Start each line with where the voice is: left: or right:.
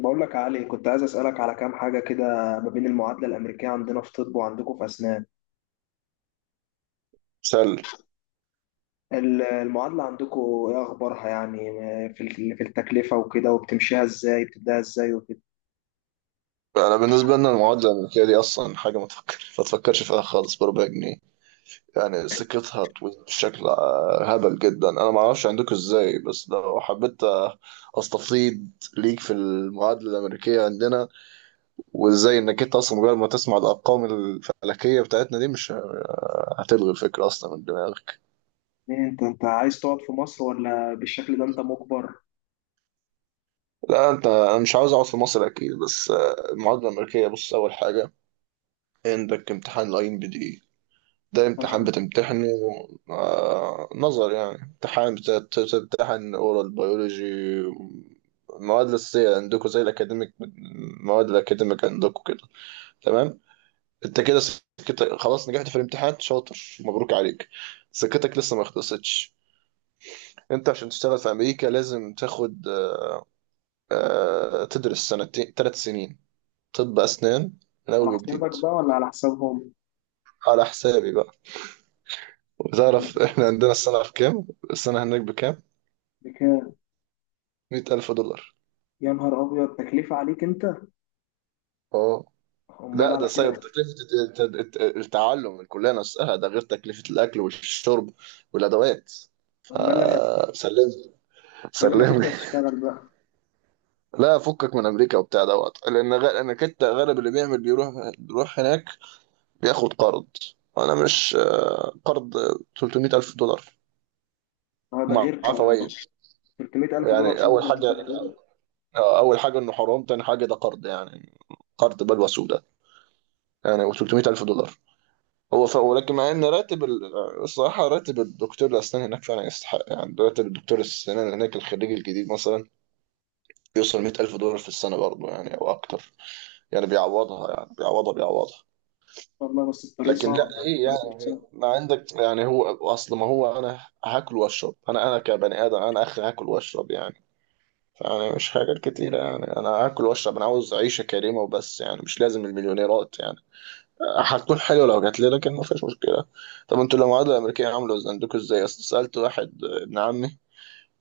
left: بقول لك يا علي، كنت عايز أسألك على كام حاجة كده ما بين المعادلة الأمريكية عندنا في طب وعندكم في أسنان.
right: سل.
left: المعادلة عندكم إيه أخبارها يعني؟ في التكلفة وكده، وبتمشيها إزاي، بتبدأها إزاي وكده.
right: انا بالنسبه لنا المعادله الامريكيه دي اصلا حاجه ما تفكرش فيها خالص بربع جنيه. يعني سكتها طويل بشكل هبل جدا. انا ما اعرفش عندكم ازاي، بس لو حبيت استفيض ليك في المعادله الامريكيه عندنا. وازاي انك انت اصلا مجرد ما تسمع الارقام الفلكيه بتاعتنا دي مش هتلغي الفكره اصلا من دماغك.
left: إيه، أنت عايز تقعد في مصر ولا بالشكل ده أنت مجبر؟
right: لا انت، انا مش عاوز اقعد في مصر اكيد، بس المعادله الامريكيه، بص اول حاجه عندك امتحان الاي ام بي دي. ده
left: أنت
right: امتحان بتمتحنه نظر، يعني امتحان بتمتحن اورال بيولوجي، المواد الأساسية عندكم زي الأكاديميك، المواد الأكاديميك عندكم كده. تمام. أنت كده سكتك خلاص، نجحت في الامتحان شاطر، مبروك عليك. سكتك لسه ما خلصتش. أنت عشان تشتغل في أمريكا لازم تاخد تدرس سنتين 3 سنين طب أسنان من أول
left: على
right: وجديد.
left: حسابك بقى ولا على حسابهم؟
right: على حسابي بقى. وتعرف إحنا عندنا السنة في كام، السنة هناك بكام؟
left: بكام؟
right: 100000 دولار.
left: يا نهار أبيض، تكلفة عليك أنت؟
right: اه.
left: أمال
right: لا ده
left: على
right: صاير
left: كده.
right: تكلفة التعلم، الكلية نفسها، ده غير تكلفة الأكل والشرب والأدوات.
left: أمال لما
right: فسلم،
left: أمال لما
right: سلم لي.
left: تبدأ تشتغل بقى؟
right: لا فكك من أمريكا وبتاع دوت، لأن لأن كنت غالب اللي بيعمل بيروح، هناك بياخد قرض. أنا مش قرض، 300 ألف دولار
left: أه ده غير
right: معاه فوائد.
left: $300000
right: يعني
left: شهر؟
right: أول حاجة أول حاجة إنه حرام، تاني حاجة ده قرض يعني، قرض بلوى سوداء. يعني و 300 ألف دولار. ولكن مع ان راتب ال... الصراحه راتب الدكتور الاسنان هناك فعلا يستحق. يعني راتب الدكتور الاسنان هناك الخريج الجديد مثلا بيوصل 100000 دولار في السنه برضه، يعني او اكتر. يعني بيعوضها، يعني بيعوضها.
left: والله بس الطريق
right: لكن لا
left: صعب يعني،
right: ايه
left: الطريق مش
right: يعني،
left: سهل.
right: ما عندك يعني. هو اصل ما هو انا هاكل واشرب، انا كبني ادم، انا اخي هاكل واشرب يعني. فانا مش حاجات كتيره يعني، انا هاكل واشرب، انا عاوز عيشه كريمه وبس يعني. مش لازم المليونيرات يعني، هتكون حلوه لو جات لي لكن ما فيش مشكله. طب انتوا المعادله الامريكيه عامله ازاي عندكوا ازاي؟ اصل سالت واحد ابن عمي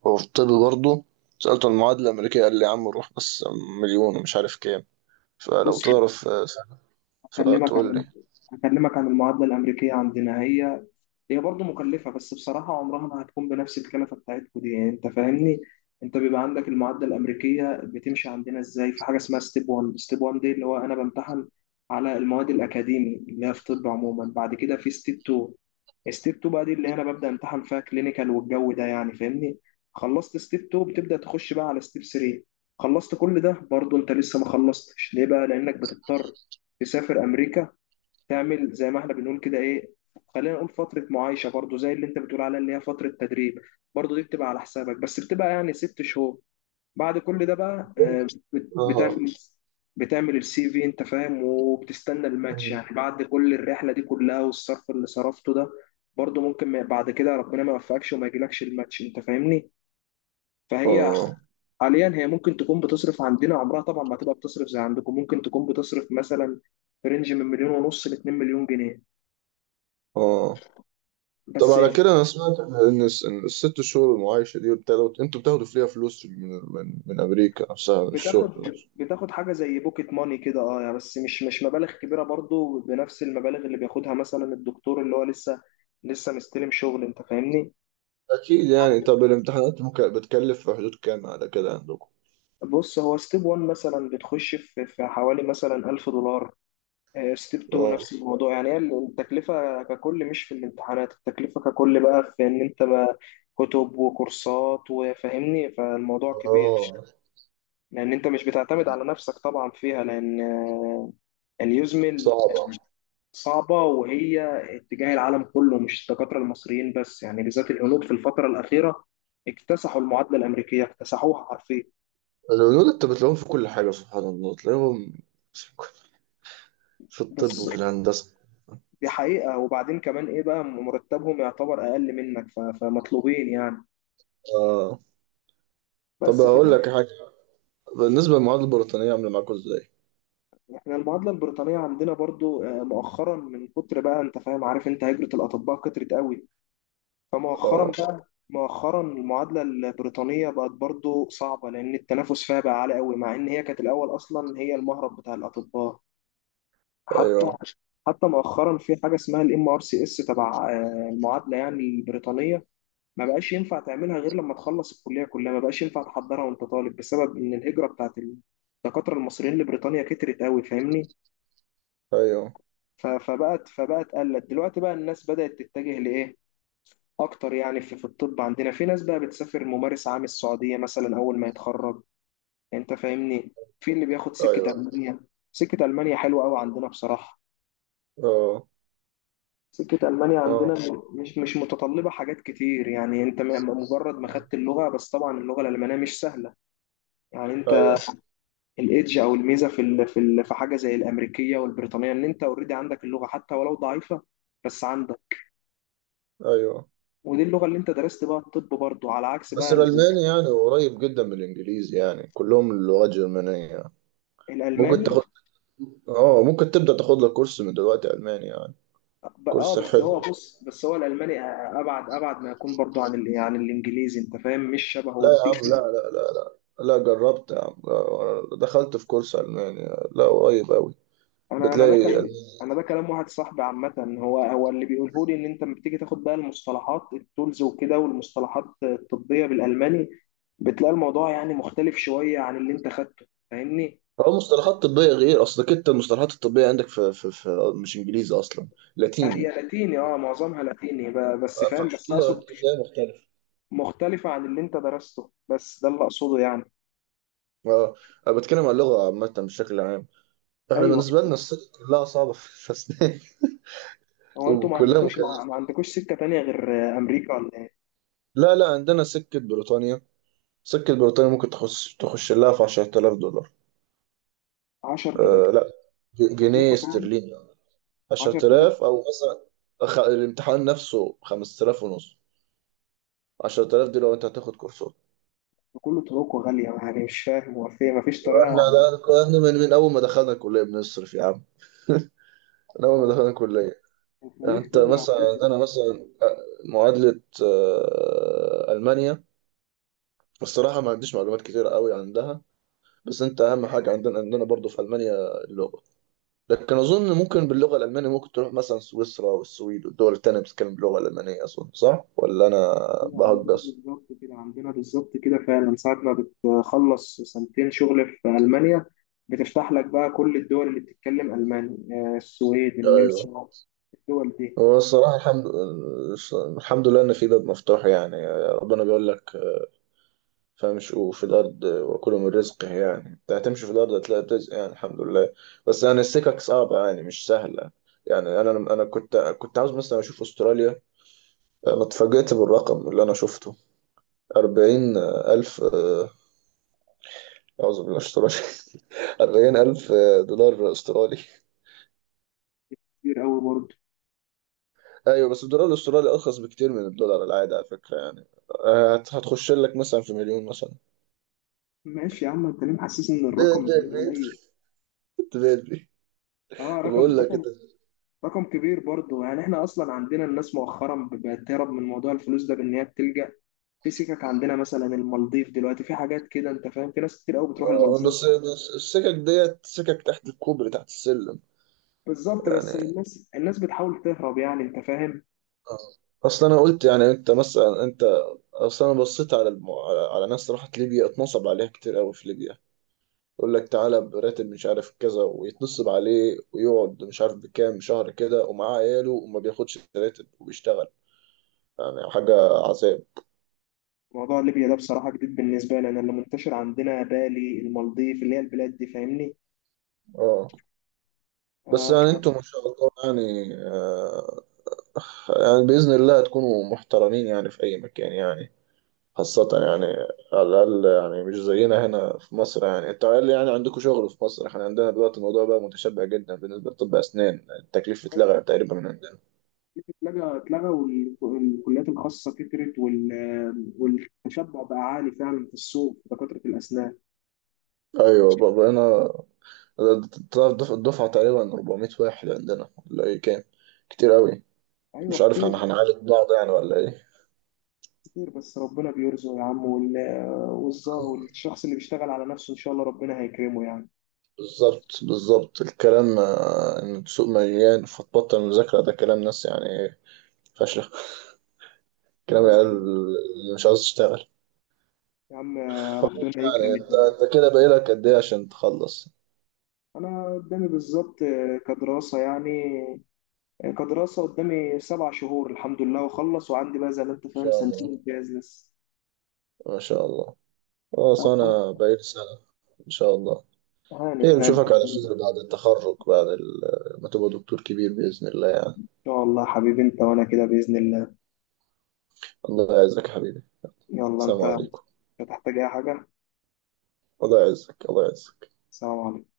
right: هو في طب برضه، سالته المعادله الامريكيه قال لي يا عم روح بس، مليون ومش عارف كام. فلو
left: بص،
right: تعرف
left: هكلمك عن
right: فتقول لي.
left: ال- هكلمك عن المعادلة الأمريكية عندنا. هي برضه مكلفة، بس بصراحة عمرها ما هتكون بنفس الكلفة بتاعتكم دي، يعني أنت فاهمني. أنت بيبقى عندك المعادلة الأمريكية بتمشي عندنا إزاي؟ في حاجة اسمها ستيب 1، ستيب 1 دي اللي هو أنا بمتحن على المواد الأكاديمي اللي هي في طب عموما. بعد كده في ستيب 2. ستيب 2 بقى دي اللي انا ببدا امتحن فيها كلينيكال والجو ده، يعني فاهمني. خلصت ستيب 2 بتبدا تخش بقى على ستيب 3. خلصت كل ده برضه انت لسه ما خلصتش ليه بقى؟ لانك بتضطر تسافر امريكا، تعمل زي ما احنا بنقول كده، ايه، خلينا نقول فتره معايشه برضه، زي اللي انت بتقول عليها اللي هي فتره تدريب. برضه دي بتبقى على حسابك، بس بتبقى يعني 6 شهور. بعد كل ده بقى
right: اه.
left: بتعمل بتعمل CV، انت فاهم، وبتستنى الماتش يعني. بعد كل الرحله دي كلها والصرف اللي صرفته ده، برضه ممكن بعد كده ربنا ما يوفقكش وما يجيلكش الماتش، انت فاهمني. فهي
right: اه.
left: حاليا هي ممكن تكون بتصرف عندنا، عمرها طبعا ما تبقى بتصرف زي عندكم، ممكن تكون بتصرف مثلا في رينج من مليون ونص ل 2 مليون جنيه.
right: اه. طب
left: بس.
right: على كده، انا سمعت ان إن الست شهور المعايشه دي بتاخدوا فيها فلوس من, امريكا نفسها، من الشغل
left: بتاخد
right: نفسه.
left: بتاخد حاجه زي بوكيت ماني كده، اه يعني، بس مش مبالغ كبيره برضو، بنفس المبالغ اللي بياخدها مثلا الدكتور اللي هو لسه مستلم شغل، انت فاهمني.
right: اكيد يعني. طب الامتحانات ممكن بتكلف في حدود كام على كده
left: بص، هو ستيب 1 مثلا بتخش في حوالي مثلا $1000. ستيب 2
right: عندكم؟
left: نفس الموضوع يعني، هي التكلفه ككل مش في الامتحانات، التكلفه ككل بقى في ان انت بقى كتب وكورسات وفاهمني، فالموضوع كبير.
right: اه.
left: لان انت مش بتعتمد على نفسك طبعا فيها، لان اليوزمل
right: صعبة.
left: صعبة. وهي اتجاه العالم كله، مش الدكاترة المصريين بس يعني، بالذات الهنود في الفترة الأخيرة اكتسحوا المعادلة الأمريكية، اكتسحوها حرفيا.
right: الهنود انت بتلاقيهم في كل حاجة، سبحان الله، تلاقيهم في الطب
left: بس
right: وفي الهندسة.
left: دي حقيقة، وبعدين كمان إيه بقى مرتبهم يعتبر أقل منك، فمطلوبين يعني،
right: اه. طب
left: بس
right: هقول
left: فاهم.
right: لك حاجة، بالنسبة للمعادلة البريطانية عاملة معاكوا ازاي؟
left: إحنا المعادلة البريطانية عندنا برضو مؤخرا، من كتر بقى أنت فاهم، عارف أنت هجرة الأطباء كترت قوي. فمؤخرا
right: اه.
left: بقى، مؤخرا المعادلة البريطانية بقت برضو صعبة، لأن التنافس فيها بقى عالي قوي، مع إن هي كانت الأول أصلا هي المهرب بتاع الأطباء. حتى
right: ايوه.
left: حتى مؤخرا في حاجه اسمها MRCS تبع المعادله يعني البريطانيه. ما بقاش ينفع تعملها غير لما تخلص الكليه كلها، ما بقاش ينفع تحضرها وانت طالب، بسبب ان الهجره بتاعت الدكاتره المصريين لبريطانيا كترت قوي، فاهمني.
right: ايوه.
left: فبقت قلت دلوقتي بقى الناس بدات تتجه لايه اكتر يعني. في الطب عندنا في ناس بقى بتسافر ممارس عام السعوديه مثلا اول ما يتخرج، انت فاهمني. في اللي بياخد سكه
right: ايوه.
left: المانيا، سكه المانيا حلوه قوي عندنا بصراحه.
right: اه.
left: سكة ألمانيا عندنا
right: اه.
left: مش متطلبة حاجات كتير يعني، أنت مجرد ما خدت اللغة، بس طبعا اللغة الألمانية مش سهلة. يعني أنت
right: ايوه.
left: الإيدج أو الميزة في حاجة زي الأمريكية والبريطانية إن أنت أوريدي عندك اللغة حتى ولو ضعيفة، بس عندك.
right: ايوه.
left: ودي اللغة اللي أنت درست بقى الطب برضه، على عكس
right: بس
left: بقى
right: الألماني يعني قريب جدا من الإنجليزي، يعني كلهم اللغات جرمانية. ممكن
left: الألماني.
right: تاخد. اه، ممكن تبدأ تاخد لك كورس من دلوقتي ألماني يعني،
left: ب- أه
right: كورس
left: بس هو،
right: حلو.
left: بص، بس هو الألماني أبعد ما يكون برضه عن الإنجليزي، أنت فاهم، مش
right: لا
left: شبهه
right: يا
left: في.
right: عم، لا لا لا لا، لا جربت يا عم، دخلت في كورس ألماني، لا قريب أوي،
left: انا ده
right: بتلاقي
left: كلام،
right: ألماني.
left: انا ده كلام واحد صاحبي عامه. هو اللي بيقوله لي ان انت لما بتيجي تاخد بقى المصطلحات التولز وكده، والمصطلحات الطبيه بالالماني بتلاقي الموضوع يعني مختلف شويه عن اللي انت خدته، فاهمني.
right: هو مصطلحات طبية غير أصلك، أنت المصطلحات الطبية عندك في مش إنجليزي أصلا،
left: هي
right: لاتيني،
left: لاتيني، اه، معظمها لاتيني، بس فاهم، بس
right: فكده
left: اقصد
right: بتلاقي مختلف.
left: مختلفه عن اللي انت درسته، بس ده اللي اقصده يعني.
right: اه. انا بتكلم عن اللغه عامه بشكل عام. احنا
left: ايوه،
right: بالنسبه لنا السكه كلها صعبه في الاسنان
left: هو انتوا ما
right: وكلها
left: عندكوش ما
right: مكلفه.
left: ما عندكوش سكه تانية غير امريكا ولا؟
right: لا لا، عندنا سكه بريطانيا، سكه بريطانيا ممكن تخش لها في 10000 دولار،
left: 10000.
right: آه لا، جنيه
left: تكلفه كلها.
right: استرليني.
left: 10000.
right: 10,000 او مثلا الامتحان نفسه 5000 ونص، 10,000 دي لو انت هتاخد كورسات.
left: كله طرقه غاليه يعني، مش فاهم، هو في ما فيش
right: احنا
left: طريقه؟
right: ده كنا من اول ما دخلنا الكليه بنصرف يا عم من اول ما دخلنا الكليه. يعني
left: الخليج
right: انت
left: طبعا
right: مثلا، يعني
left: عندنا.
right: انا مثلا معادله المانيا، الصراحه ما عنديش معلومات كتيره قوي عندها. بس انت اهم حاجه، عندنا عندنا برضو في المانيا اللغه. لكن اظن ممكن باللغه الالمانيه ممكن تروح مثلا سويسرا والسويد والدول التانيه بتتكلم باللغه الالمانيه، اظن صح ولا انا
left: طلع عندنا
right: بهجص؟
left: بالظبط كده، عندنا بالظبط كده فعلا ساعة ما بتخلص سنتين شغل في ألمانيا بتفتح لك بقى كل الدول اللي بتتكلم ألماني. السويد،
right: ايوه.
left: النمسا، الدول دي.
right: هو الصراحة الحمد لله إن في باب مفتوح يعني، ربنا بيقول لك فامشوا في الأرض وكلوا من رزقه، يعني أنت هتمشي في الأرض هتلاقي رزق يعني، الحمد لله. بس يعني السكك صعبة يعني، مش سهلة. يعني أنا كنت عاوز مثلا أشوف أستراليا، أنا اتفاجئت بالرقم اللي أنا شفته. 40,000 أعوذ بالله أسترالي 40,000 دولار أسترالي.
left: كتير أوي برضه.
right: أيوة، بس الدولار الأسترالي أرخص بكتير من الدولار العادي على فكرة، يعني هتخش لك مثلا في مليون مثلا.
left: ماشي يا عم، أنت ليه محسسني إن الرقم
right: بيت بيت
left: مليون
right: بيت
left: قليل؟
right: بيت بيت،
left: أه، رقم
right: بقول لك
left: رقم
right: كده
left: رقم كبير برضه يعني، إحنا أصلا عندنا الناس مؤخرا بقت تهرب من موضوع الفلوس ده، بإن هي بتلجأ في سكك عندنا مثلا المالديف دلوقتي، في حاجات كده، أنت فاهم، في ناس كتير أوي بتروح المالديف.
right: بس بس السكك ديت سكك تحت الكوبري، تحت السلم
left: بالظبط، بس
right: يعني.
left: الناس بتحاول تهرب يعني، انت فاهم.
right: آه. اصل انا قلت يعني انت مثلا انت، اصل انا بصيت على على ناس راحت ليبيا اتنصب عليها كتير قوي في ليبيا. يقول لك تعالى براتب مش عارف كذا، ويتنصب عليه ويقعد مش عارف بكام شهر كده ومعاه عياله، وما بياخدش راتب وبيشتغل. يعني حاجة عذاب.
left: موضوع ليبيا ده بصراحة جديد بالنسبة لي، انا اللي منتشر عندنا بالي المالديف اللي هي البلاد دي، فاهمني.
right: اه. بس
left: آه، ف
right: يعني انتوا ما شاء الله يعني يعني بإذن الله تكونوا محترمين يعني في أي مكان يعني، خاصة يعني، على الأقل يعني مش زينا هنا في مصر. يعني أنت قال لي يعني عندكم شغل في مصر، إحنا عندنا دلوقتي الموضوع بقى متشبع جدا بالنسبة لطب أسنان، التكليف اتلغى تقريبا من عندنا.
left: اتلغى، اتلغى والكليات الخاصة كترت، والتشبع بقى عالي فعلا في السوق في دكاترة الأسنان.
right: أيوه، بقينا، الدفعة تقريبا 400 واحد عندنا ولا إيه كام، كتير أوي.
left: أيوة
right: مش عارف
left: كتير.
right: هنعالج بعض يعني ولا إيه؟
left: كتير بس ربنا بيرزق يا عم، والشخص اللي بيشتغل على نفسه إن شاء الله ربنا هيكرمه يعني.
right: بالظبط بالظبط الكلام إن السوق مليان فتبطل مذاكرة، ده كلام ناس يعني فاشلة، كلام
left: اه يا
right: العيال
left: عم،
right: اللي مش عاوز تشتغل.
left: يا عم، ربنا يكرم
right: يعني انت،
left: الجميع.
right: انت كده باقي لك قد ايه عشان تخلص؟ ان
left: أنا قدامي بالظبط، كدراسة يعني، كدراسة قدامي 7 شهور الحمد لله وأخلص، وعندي بقى زي ما أنت فاهم
right: شاء
left: سنتين
right: الله.
left: امتياز لسه.
right: ما شاء الله. خلاص انا باقي لي سنة ان شاء الله
left: هانت
right: خير،
left: هانت
right: نشوفك على
left: إن
right: خير بعد التخرج، بعد ما تبقى دكتور كبير بإذن الله يعني.
left: شاء الله يا حبيبي، أنت وأنا كده بإذن الله.
right: الله يعزك يا حبيبي.
left: يلا
right: السلام
left: أنت، مش
right: عليكم.
left: هتحتاج أي حاجة.
right: الله يعزك الله يعزك.
left: سلام عليكم.